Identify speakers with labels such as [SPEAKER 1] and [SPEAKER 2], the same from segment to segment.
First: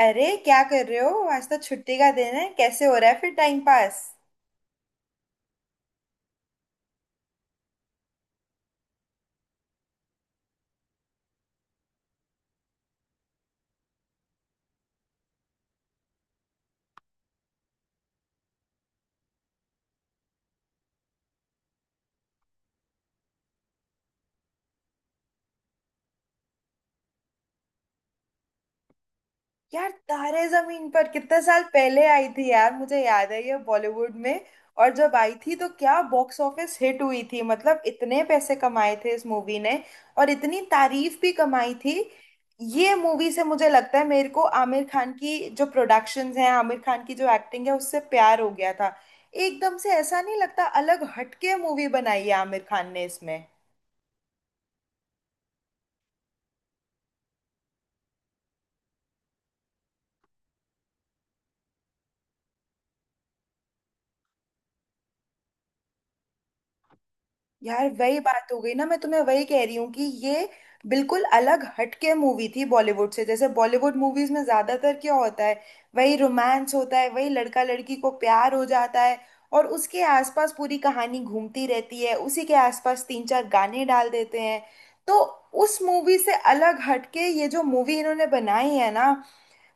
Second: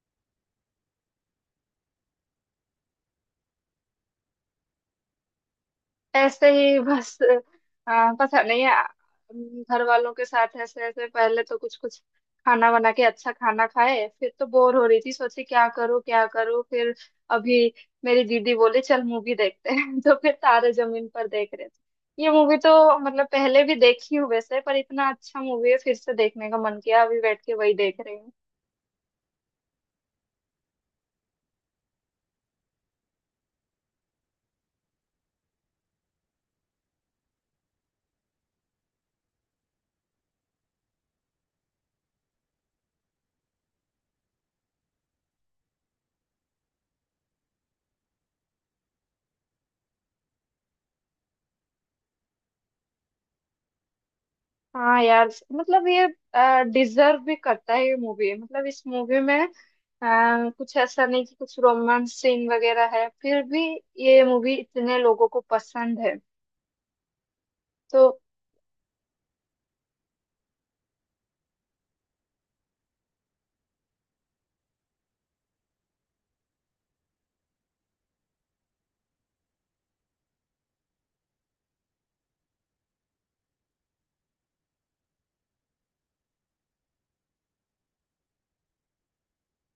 [SPEAKER 1] अरे क्या कर रहे हो? आज तो छुट्टी का दिन है। कैसे हो रहा है फिर टाइम पास?
[SPEAKER 2] ऐसे ही बस। पता नहीं। घर वालों के साथ ऐसे ऐसे पहले तो कुछ कुछ खाना बना के अच्छा खाना खाए। फिर तो बोर हो रही थी, सोची क्या करूँ फिर। अभी मेरी दीदी बोली चल मूवी देखते हैं तो फिर तारे जमीन पर देख रहे थे। ये मूवी तो मतलब पहले भी देखी हूँ वैसे, पर इतना अच्छा मूवी है फिर से देखने का मन किया, अभी बैठ के वही देख रही।
[SPEAKER 1] यार तारे जमीन पर कितने साल पहले आई थी यार, मुझे याद है ये बॉलीवुड में। और जब आई थी तो क्या बॉक्स ऑफिस हिट हुई थी, मतलब इतने पैसे कमाए थे इस मूवी ने। और इतनी तारीफ भी कमाई थी। ये मूवी से मुझे लगता है मेरे को आमिर खान की जो प्रोडक्शंस हैं, आमिर खान की जो एक्टिंग है, उससे प्यार हो गया था। एकदम से ऐसा नहीं लगता, अलग हटके मूवी बनाई है आमिर खान ने इसमें।
[SPEAKER 2] हाँ यार। मतलब ये डिजर्व भी करता है ये मूवी। मतलब इस मूवी में कुछ ऐसा नहीं कि कुछ रोमांस सीन वगैरह है, फिर भी ये मूवी इतने लोगों को पसंद है।
[SPEAKER 1] यार
[SPEAKER 2] तो
[SPEAKER 1] वही बात हो गई ना, मैं तुम्हें वही कह रही हूँ कि ये बिल्कुल अलग हटके मूवी थी बॉलीवुड से। जैसे बॉलीवुड मूवीज में ज्यादातर क्या होता है, वही रोमांस होता है, वही लड़का लड़की को प्यार हो जाता है और उसके आसपास पूरी कहानी घूमती रहती है, उसी के आसपास तीन चार गाने डाल देते हैं। तो उस मूवी से अलग हटके ये जो मूवी इन्होंने बनाई है ना,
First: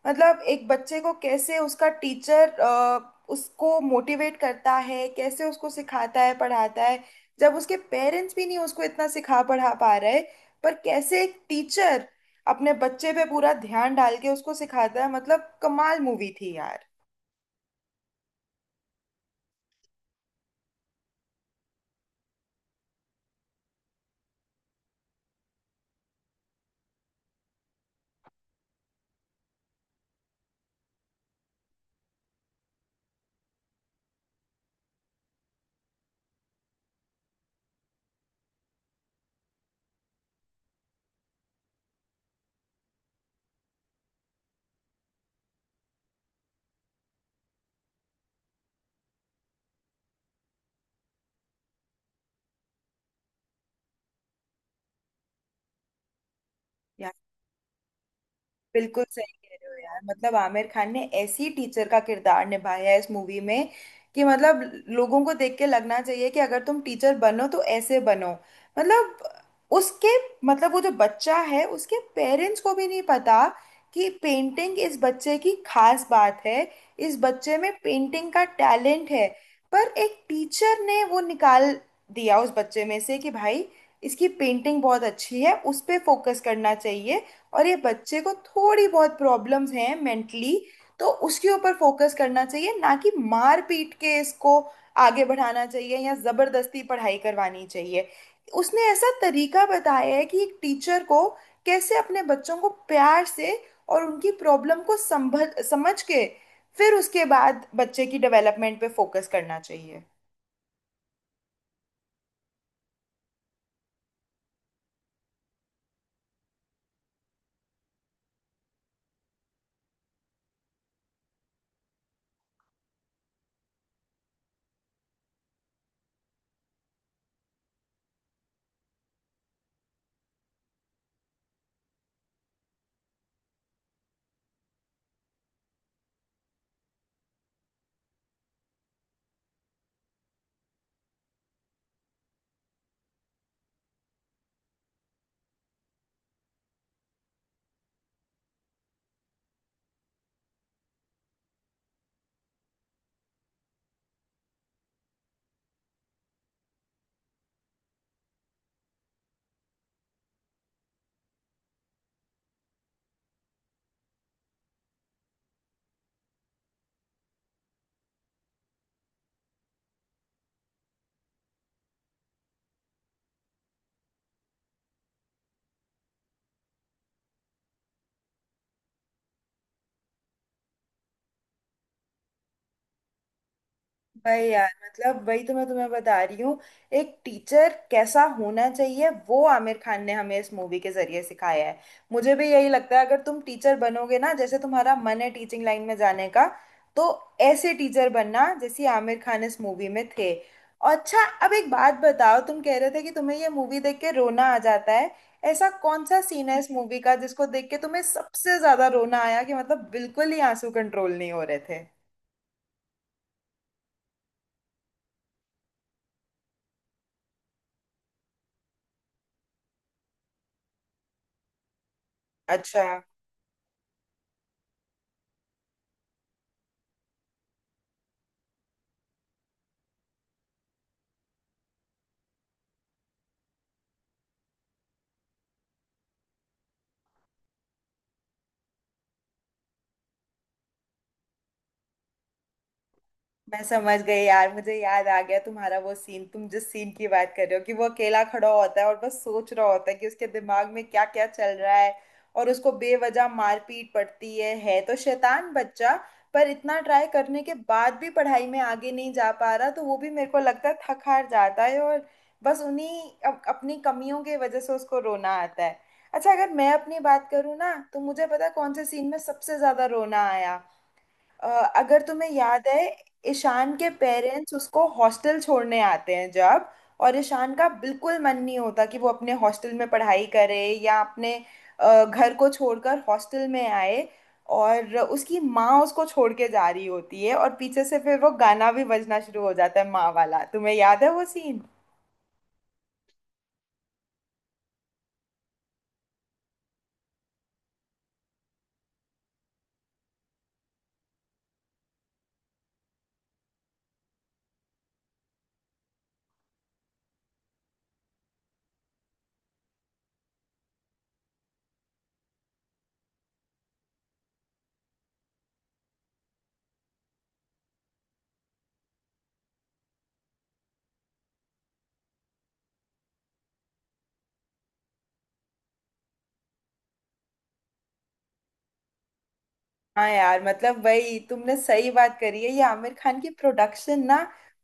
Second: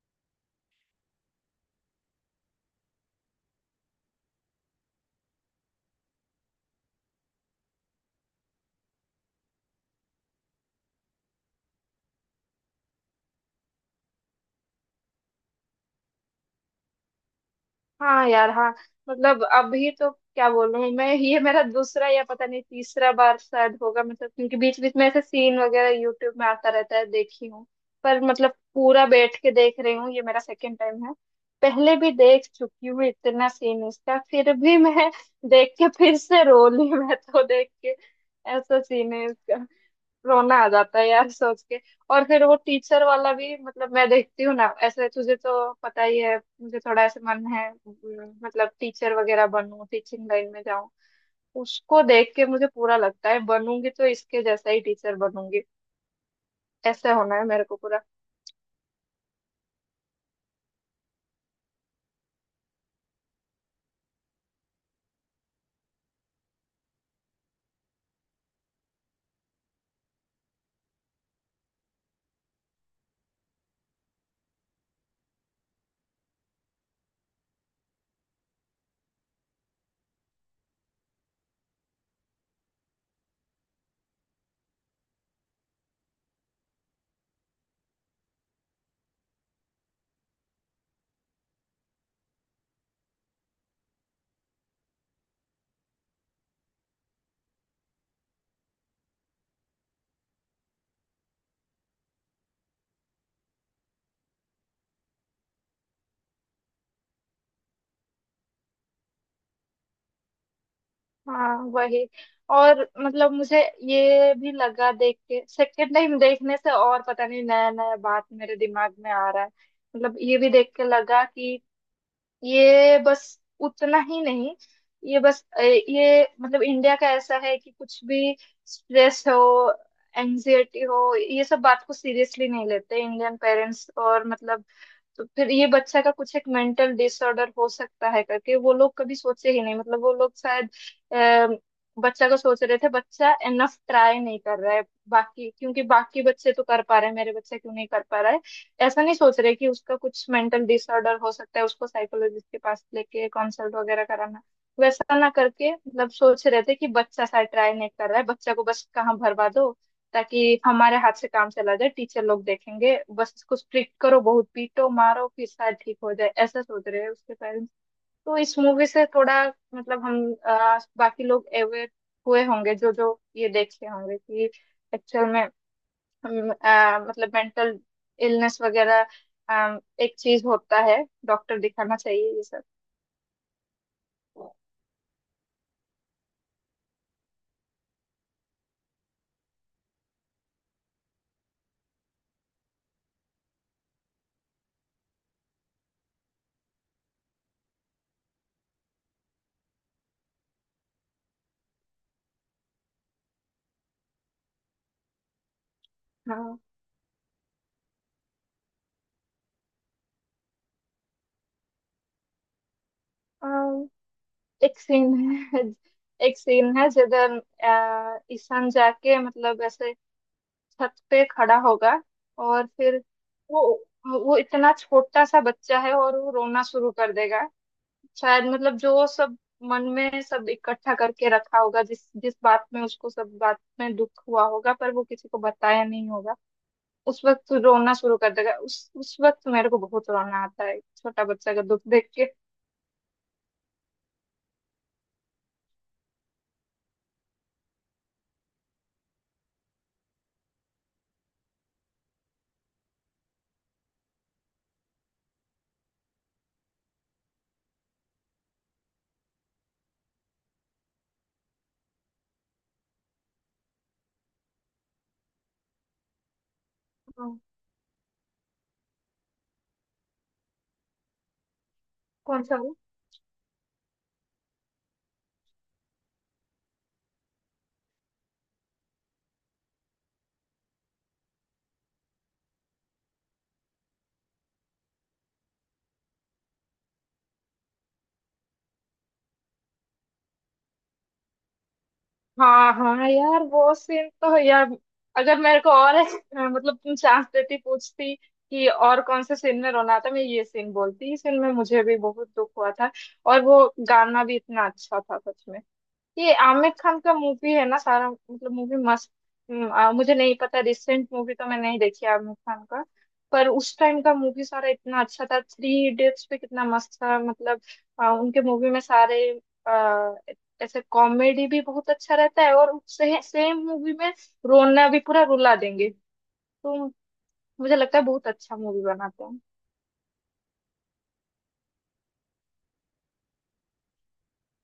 [SPEAKER 1] मतलब एक बच्चे को कैसे उसका टीचर उसको मोटिवेट करता है, कैसे उसको सिखाता है, पढ़ाता है जब उसके पेरेंट्स भी नहीं उसको इतना सिखा पढ़ा पा रहे। पर कैसे एक टीचर अपने बच्चे पे पूरा ध्यान डाल के उसको सिखाता है, मतलब कमाल मूवी थी यार।
[SPEAKER 2] हाँ यार, हाँ। मतलब अभी तो क्या बोलूं मैं, ये मेरा दूसरा या पता नहीं तीसरा बार शायद होगा। मतलब क्योंकि बीच बीच में ऐसे सीन वगैरह यूट्यूब में आता रहता है, देखी हूँ। पर मतलब पूरा बैठ के देख रही हूँ ये मेरा सेकंड टाइम है। पहले भी देख चुकी हूँ इतना सीन इसका, फिर भी मैं देख के फिर से रो ली मैं तो देख के ऐसा सीन है इसका, रोना आ जाता है यार सोच के। और फिर वो टीचर वाला भी, मतलब मैं देखती हूँ ना ऐसे, तुझे तो पता ही है मुझे थोड़ा ऐसे मन है, मतलब टीचर वगैरह बनूं, टीचिंग लाइन में जाऊं। उसको देख के मुझे पूरा लगता है बनूंगी तो इसके जैसा ही टीचर बनूंगी। ऐसे होना है मेरे को पूरा।
[SPEAKER 1] बिल्कुल सही कह रहे हो यार, मतलब आमिर खान ने ऐसी टीचर का किरदार निभाया है इस मूवी में कि मतलब लोगों को देख के लगना चाहिए कि अगर तुम टीचर बनो तो ऐसे बनो। मतलब उसके, मतलब वो जो बच्चा है उसके पेरेंट्स को भी नहीं पता कि पेंटिंग इस बच्चे की खास बात है, इस बच्चे में पेंटिंग का टैलेंट है। पर एक टीचर ने वो निकाल दिया उस बच्चे में से कि भाई, इसकी पेंटिंग बहुत अच्छी है, उस पे फोकस करना चाहिए। और ये बच्चे को थोड़ी बहुत प्रॉब्लम्स हैं मेंटली, तो उसके ऊपर फोकस करना चाहिए, ना कि मार पीट के इसको आगे बढ़ाना चाहिए या जबरदस्ती पढ़ाई करवानी चाहिए। उसने ऐसा तरीका बताया है कि एक टीचर को कैसे अपने बच्चों को प्यार से और उनकी प्रॉब्लम को संभल समझ के फिर उसके बाद बच्चे की डेवलपमेंट पे फोकस करना चाहिए।
[SPEAKER 2] हाँ, वही। और मतलब मुझे ये भी लगा देख के, सेकेंड टाइम देखने से और पता नहीं नया नया बात मेरे दिमाग में आ रहा है। मतलब ये भी देख के लगा कि ये बस उतना ही नहीं, ये बस ये मतलब इंडिया का ऐसा है कि कुछ भी स्ट्रेस हो, एंजाइटी हो, ये सब बात को सीरियसली नहीं लेते इंडियन पेरेंट्स और मतलब। तो फिर ये बच्चा का कुछ एक मेंटल डिसऑर्डर हो सकता है करके वो लोग कभी सोचे ही नहीं। मतलब वो लोग शायद अ, बच्चा को सोच रहे थे बच्चा इनफ ट्राई नहीं कर रहा है। बाकी क्योंकि बाकी बच्चे तो कर पा रहे हैं, मेरे बच्चे क्यों नहीं कर पा रहा है, ऐसा नहीं सोच रहे कि उसका कुछ मेंटल डिसऑर्डर हो सकता है, उसको साइकोलॉजिस्ट के पास लेके कंसल्ट वगैरह कराना। वैसा ना करके मतलब सोच रहे थे कि बच्चा सा ट्राई नहीं कर रहा है, बच्चा को बस कहाँ भरवा दो ताकि हमारे हाथ से काम चला जाए, टीचर लोग देखेंगे, बस इसको स्ट्रिक्ट करो, बहुत पीटो मारो फिर शायद ठीक हो जाए, ऐसा सोच रहे हैं उसके पेरेंट्स। तो इस मूवी से थोड़ा मतलब हम बाकी लोग अवेयर हुए होंगे जो जो ये देखे होंगे कि एक्चुअल में हम, मतलब मेंटल इलनेस वगैरह एक चीज होता है, डॉक्टर दिखाना चाहिए ये सब।
[SPEAKER 1] भाई यार, मतलब वही तो मैं तुम्हें बता रही हूँ, एक टीचर कैसा होना चाहिए वो आमिर खान ने हमें इस मूवी के जरिए सिखाया है। मुझे भी यही लगता है, अगर तुम टीचर बनोगे ना, जैसे तुम्हारा मन है टीचिंग लाइन में जाने का, तो ऐसे टीचर बनना जैसे आमिर खान इस मूवी में थे। और अच्छा, अब एक बात बताओ, तुम कह रहे थे कि तुम्हें ये मूवी देख के रोना आ जाता है। ऐसा कौन सा सीन
[SPEAKER 2] हाँ।
[SPEAKER 1] है इस मूवी का जिसको देख के तुम्हें सबसे ज्यादा रोना आया, कि मतलब बिल्कुल ही आंसू कंट्रोल नहीं हो रहे थे?
[SPEAKER 2] अम, एक सीन है एक सीन है जिधर ईशान जाके मतलब ऐसे छत पे खड़ा होगा और
[SPEAKER 1] अच्छा,
[SPEAKER 2] फिर वो वो इतना छोटा सा बच्चा है और वो रोना शुरू कर देगा। शायद मतलब जो सब मन में सब इकट्ठा करके रखा होगा, जिस जिस बात में उसको सब बात में दुख हुआ होगा पर वो किसी को बताया नहीं होगा, उस वक्त तू रोना शुरू कर देगा। उस वक्त तो मेरे को बहुत रोना आता है छोटा बच्चा का दुख देख के।
[SPEAKER 1] मैं समझ गई यार, मुझे याद आ गया तुम्हारा वो सीन। तुम जिस सीन की बात कर रहे हो कि वो अकेला खड़ा होता है और बस सोच रहा होता है कि उसके दिमाग में क्या क्या चल रहा है, और उसको बेवजह मारपीट पड़ती है तो शैतान बच्चा, पर इतना ट्राई करने के बाद भी पढ़ाई में आगे नहीं जा पा रहा, तो वो भी मेरे को लगता है थक हार जाता है और बस उन्हीं अपनी कमियों की वजह से उसको रोना आता है। अच्छा, अगर मैं अपनी बात
[SPEAKER 2] हाँ।
[SPEAKER 1] करूँ ना, तो मुझे पता है कौन से सीन में सबसे ज्यादा रोना आया। अ, अगर तुम्हें
[SPEAKER 2] कौन सा
[SPEAKER 1] याद
[SPEAKER 2] वो?
[SPEAKER 1] है, ईशान के पेरेंट्स उसको हॉस्टल छोड़ने आते हैं जब, और ईशान का बिल्कुल मन नहीं होता कि वो अपने हॉस्टल में पढ़ाई करे या अपने घर को छोड़कर हॉस्टल में आए, और उसकी माँ उसको छोड़ के जा रही होती है और पीछे से फिर वो गाना भी बजना शुरू हो जाता है माँ वाला, तुम्हें याद है वो सीन?
[SPEAKER 2] हाँ हाँ यार, वो सीन तो है यार। अगर मेरे को और मतलब तुम चांस देती पूछती कि और कौन से सीन में रोना था, मैं ये सीन बोलती। इस सीन में मुझे भी बहुत दुख हुआ था। और वो गाना भी इतना अच्छा था सच में। ये आमिर खान का मूवी है ना, सारा मतलब मूवी मस्त। मुझे नहीं पता, रिसेंट मूवी तो मैं नहीं देखी आमिर खान का। पर उस टाइम का मूवी सारा इतना अच्छा था, थ्री इडियट्स पे कितना मस्त था मतलब। उनके मूवी में सारे आ, ऐसे कॉमेडी भी बहुत अच्छा रहता है और सेम मूवी में रोना भी पूरा रुला देंगे। तो मुझे लगता है बहुत अच्छा मूवी बनाते हैं।
[SPEAKER 1] हाँ यार, मतलब वही तुमने सही बात करी है, ये आमिर खान की प्रोडक्शन ना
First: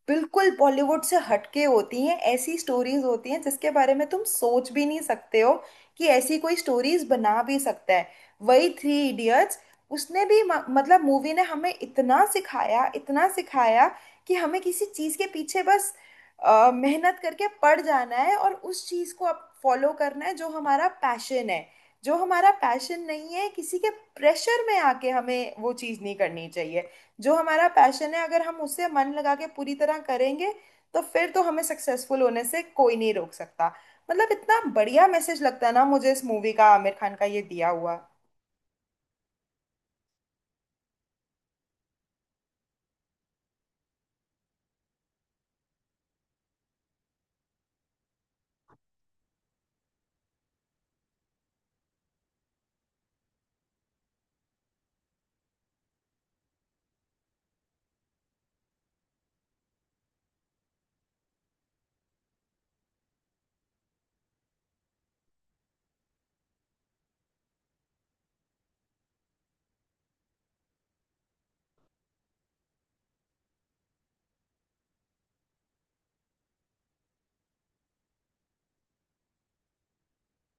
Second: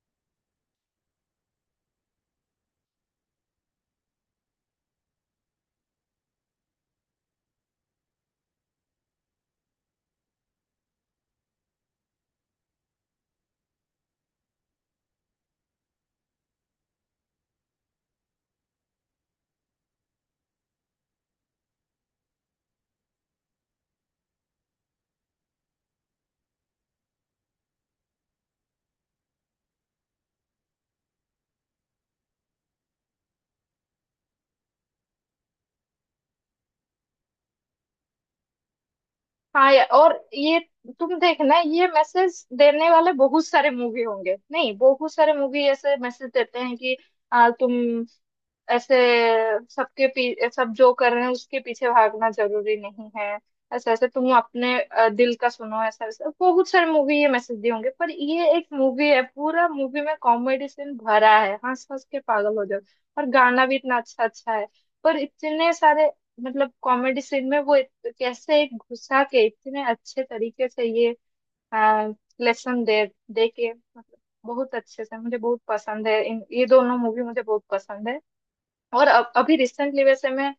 [SPEAKER 1] बिल्कुल बॉलीवुड से हटके होती हैं। ऐसी स्टोरीज होती हैं जिसके बारे में तुम सोच भी नहीं सकते हो कि ऐसी कोई स्टोरीज बना भी सकता है। वही थ्री इडियट्स, उसने भी मतलब मूवी ने हमें इतना सिखाया, इतना सिखाया कि हमें किसी चीज के पीछे बस मेहनत करके पड़ जाना है और उस चीज को अब फॉलो करना है जो हमारा पैशन है। जो हमारा पैशन नहीं है, किसी के प्रेशर में आके हमें वो चीज़ नहीं करनी चाहिए। जो हमारा पैशन है, अगर हम उसे मन लगा के पूरी तरह करेंगे तो फिर तो हमें सक्सेसफुल होने से कोई नहीं रोक सकता। मतलब इतना बढ़िया मैसेज लगता है ना मुझे इस मूवी का, आमिर खान का ये दिया हुआ।
[SPEAKER 2] हाँ और ये, तुम देखना ये मैसेज देने वाले बहुत सारे मूवी होंगे, नहीं बहुत सारे मूवी ऐसे मैसेज देते हैं कि तुम ऐसे, सबके पी सब जो कर रहे हैं उसके पीछे भागना जरूरी नहीं है, ऐसे ऐसे तुम अपने दिल का सुनो, ऐसा ऐसा बहुत सारी मूवी ये मैसेज दिए होंगे। पर ये एक मूवी है पूरा मूवी में कॉमेडी सीन भरा है, हंस हंस के पागल हो जाओ। और गाना भी इतना अच्छा अच्छा है। पर इतने सारे मतलब कॉमेडी सीन में वो कैसे एक घुसा के इतने अच्छे तरीके से ये लेसन दे दे के मतलब बहुत अच्छे से। मुझे बहुत पसंद है इन, ये दोनों मूवी मुझे बहुत पसंद है। और अब अभी रिसेंटली वैसे मैं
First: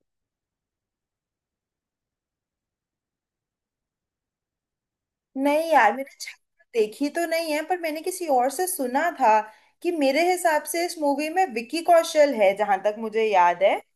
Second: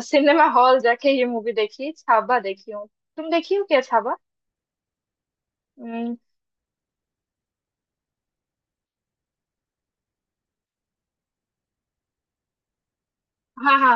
[SPEAKER 2] सिनेमा हॉल जाके ये मूवी देखी, छावा देखी हूँ। तुम देखी हो क्या छावा?
[SPEAKER 1] नहीं यार, मैंने
[SPEAKER 2] हम्म।
[SPEAKER 1] छावा देखी तो नहीं है, पर मैंने किसी और से सुना था कि मेरे हिसाब से इस मूवी में विकी कौशल है, जहां तक मुझे याद है।
[SPEAKER 2] हाँ हाँ।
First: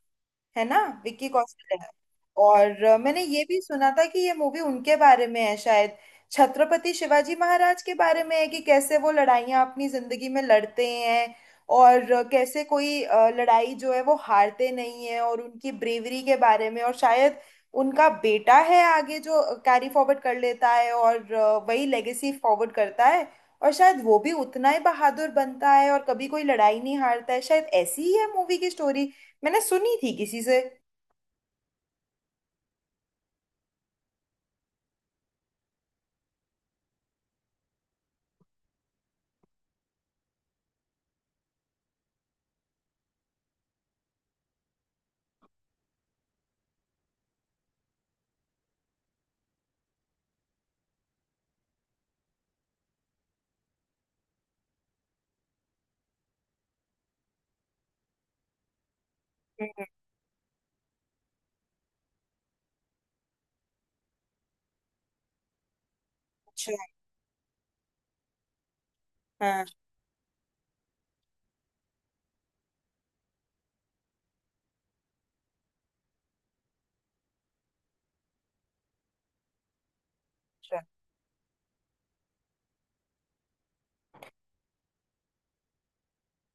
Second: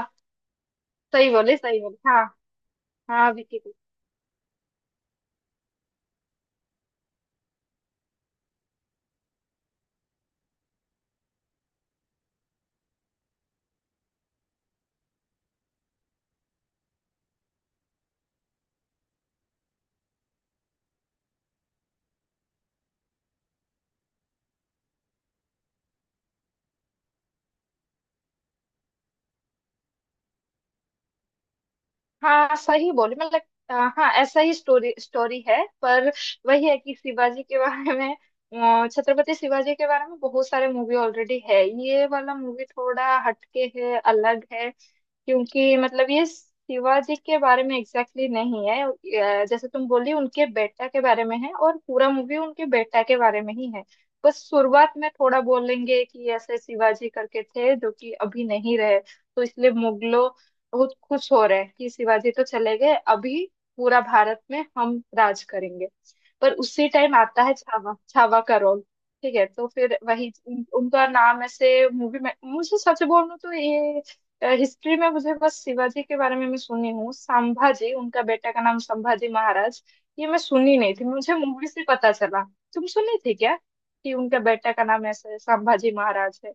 [SPEAKER 1] है ना, विक्की
[SPEAKER 2] सही बोले
[SPEAKER 1] कौशल
[SPEAKER 2] सही
[SPEAKER 1] है।
[SPEAKER 2] बोले, हाँ।
[SPEAKER 1] और मैंने
[SPEAKER 2] हाँ,
[SPEAKER 1] ये
[SPEAKER 2] विकी
[SPEAKER 1] भी
[SPEAKER 2] को।
[SPEAKER 1] सुना था कि ये मूवी उनके बारे में है, शायद छत्रपति शिवाजी महाराज के बारे में है कि कैसे वो लड़ाइयाँ अपनी जिंदगी में लड़ते हैं, और कैसे कोई लड़ाई जो है वो हारते नहीं है और उनकी ब्रेवरी के बारे में। और शायद उनका बेटा है आगे जो कैरी फॉरवर्ड कर लेता है और वही लेगेसी फॉरवर्ड करता है, और शायद वो भी उतना ही बहादुर बनता है और कभी कोई लड़ाई नहीं हारता है, शायद ऐसी ही है मूवी की स्टोरी, मैंने सुनी थी किसी से।
[SPEAKER 2] हाँ सही बोले, मतलब अ, हाँ ऐसा ही स्टोरी स्टोरी है, पर वही है कि शिवाजी के बारे में, छत्रपति शिवाजी के बारे में बहुत सारे मूवी ऑलरेडी है, ये वाला मूवी थोड़ा हटके है, अलग है। क्योंकि मतलब ये शिवाजी के बारे में एग्जैक्टली exactly नहीं है। जैसे तुम बोली उनके बेटा के बारे में है, और पूरा मूवी उनके बेटा के बारे में ही है। बस शुरुआत में थोड़ा बोलेंगे कि ऐसे शिवाजी करके थे जो कि अभी नहीं रहे, तो इसलिए
[SPEAKER 1] हम्म।
[SPEAKER 2] मुगलों बहुत खुश हो रहे हैं कि शिवाजी तो चले गए अभी, पूरा भारत में हम राज करेंगे। पर
[SPEAKER 1] अच्छा।
[SPEAKER 2] उसी टाइम आता है छावा, छावा का रोल। ठीक है।
[SPEAKER 1] हाँ।
[SPEAKER 2] तो फिर वही उनका नाम ऐसे मूवी में, मुझे सच बोलूं तो ये हिस्ट्री में मुझे बस शिवाजी के बारे में मैं सुनी हूँ, संभाजी उनका बेटा का नाम, संभाजी महाराज, ये मैं सुनी
[SPEAKER 1] अच्छा।
[SPEAKER 2] नहीं थी, मुझे मूवी से पता चला। तुम सुनी थी क्या कि उनका बेटा का नाम ऐसे संभाजी महाराज है?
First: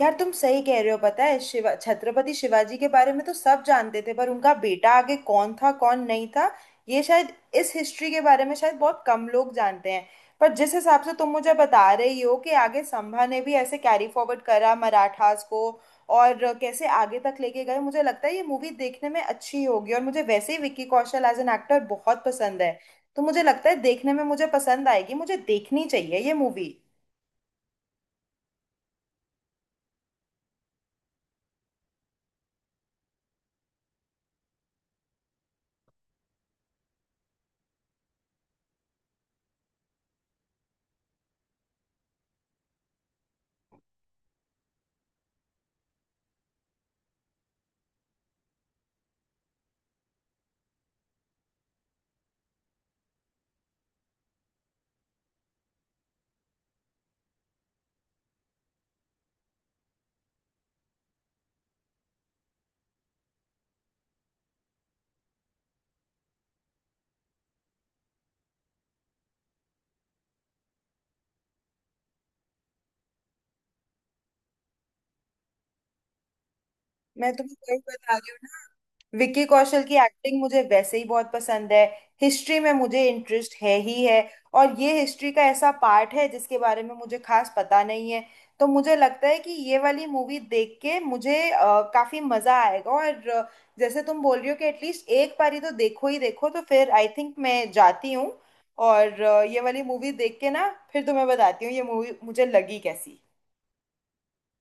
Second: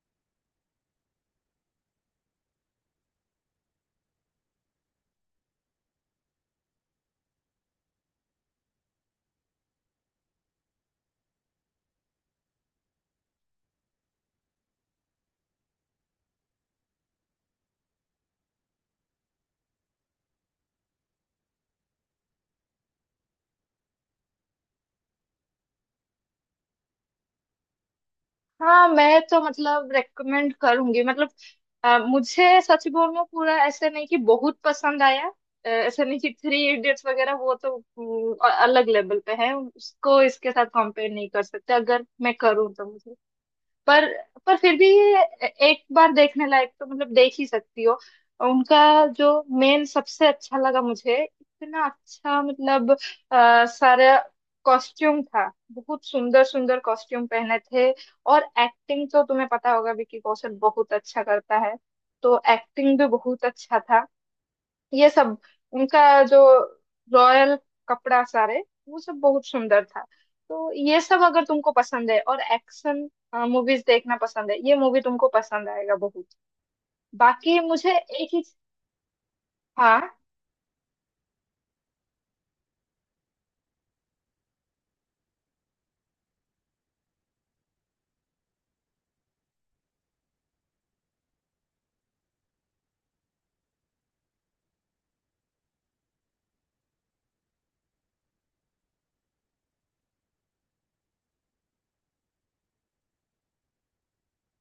[SPEAKER 1] यार तुम सही कह रहे हो, पता है शिवा छत्रपति शिवाजी के बारे में तो सब जानते थे पर उनका बेटा आगे कौन था कौन नहीं था, ये शायद इस हिस्ट्री के बारे में शायद बहुत कम लोग जानते हैं। पर जिस हिसाब से तुम मुझे बता रही हो कि आगे संभा ने भी ऐसे कैरी फॉरवर्ड करा मराठास को और कैसे आगे तक लेके गए, मुझे लगता है ये मूवी देखने में अच्छी होगी। और मुझे वैसे ही Vicky Kaushal as an actor बहुत पसंद है, तो मुझे लगता है देखने में मुझे पसंद आएगी, मुझे देखनी चाहिए ये मूवी।
[SPEAKER 2] हाँ मैं तो मतलब रेकमेंड करूंगी। मतलब मुझे सच बोलूं पूरा ऐसे नहीं कि बहुत पसंद आया। ऐसे नहीं कि थ्री इडियट्स वगैरह, वो तो अलग लेवल पे है, उसको इसके साथ कंपेयर नहीं कर सकते अगर मैं करूँ तो। पर पर फिर भी ये एक बार देखने लायक तो मतलब देख ही सकती हो। उनका जो मेन सबसे अच्छा लगा मुझे इतना अच्छा, मतलब सारा कॉस्ट्यूम था, बहुत सुंदर सुंदर कॉस्ट्यूम पहने थे। और एक्टिंग तो तुम्हें पता होगा विकी कौशल बहुत अच्छा करता है, तो एक्टिंग भी बहुत अच्छा था। ये सब उनका जो रॉयल कपड़ा सारे, वो सब बहुत सुंदर था। तो ये सब अगर तुमको पसंद है और एक्शन मूवीज देखना पसंद है, ये मूवी तुमको पसंद आएगा बहुत।
[SPEAKER 1] मैं तुम्हें
[SPEAKER 2] बाकी
[SPEAKER 1] वही
[SPEAKER 2] मुझे
[SPEAKER 1] बता
[SPEAKER 2] एक
[SPEAKER 1] रही
[SPEAKER 2] ही।
[SPEAKER 1] हूँ, विक्की कौशल की
[SPEAKER 2] हाँ।
[SPEAKER 1] एक्टिंग मुझे वैसे ही बहुत पसंद है। हिस्ट्री में मुझे इंटरेस्ट है ही है, और ये हिस्ट्री का ऐसा पार्ट है जिसके बारे में मुझे खास पता नहीं है। तो मुझे लगता है कि ये वाली मूवी देख के मुझे काफी मजा आएगा। और जैसे तुम बोल रही हो कि एटलीस्ट एक बारी तो देखो ही देखो, तो फिर आई थिंक मैं जाती हूँ। और ये वाली मूवी देख के ना फिर तुम्हें बताती हूँ ये मूवी मुझे लगी कैसी।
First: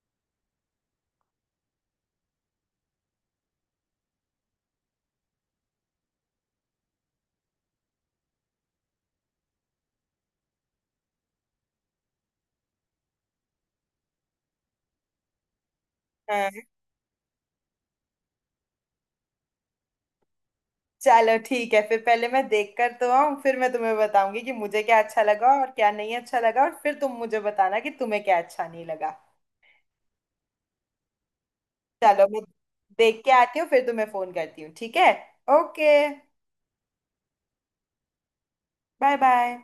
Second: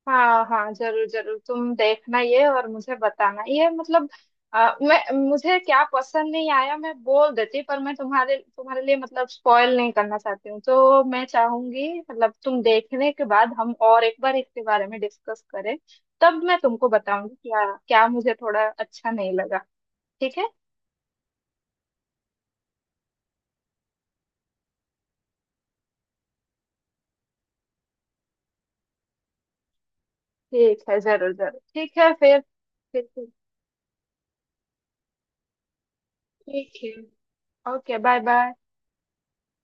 [SPEAKER 2] हाँ हाँ जरूर जरूर, तुम देखना ये और मुझे बताना ये। मतलब मैं, मुझे क्या पसंद नहीं आया मैं बोल देती, पर मैं तुम्हारे तुम्हारे लिए मतलब स्पॉइल नहीं करना चाहती हूँ। तो मैं चाहूंगी मतलब तुम देखने के बाद हम और एक बार इसके बारे में डिस्कस करें। तब मैं
[SPEAKER 1] हाँ।
[SPEAKER 2] तुमको बताऊंगी क्या क्या मुझे थोड़ा अच्छा नहीं लगा। ठीक है।
[SPEAKER 1] चलो ठीक है फिर, पहले मैं देख कर तो आऊं, फिर मैं तुम्हें बताऊंगी कि मुझे क्या अच्छा लगा और क्या नहीं अच्छा लगा, और फिर तुम मुझे बताना कि तुम्हें क्या अच्छा नहीं लगा।
[SPEAKER 2] ठीक है जरूर जरूर ठीक है
[SPEAKER 1] चलो
[SPEAKER 2] फिर।
[SPEAKER 1] मैं
[SPEAKER 2] फिर
[SPEAKER 1] देख
[SPEAKER 2] फिर-
[SPEAKER 1] के आती हूँ, फिर तुम्हें फोन करती हूँ, ठीक है? ओके।
[SPEAKER 2] ठीक है। Okay, bye bye.
[SPEAKER 1] Bye bye.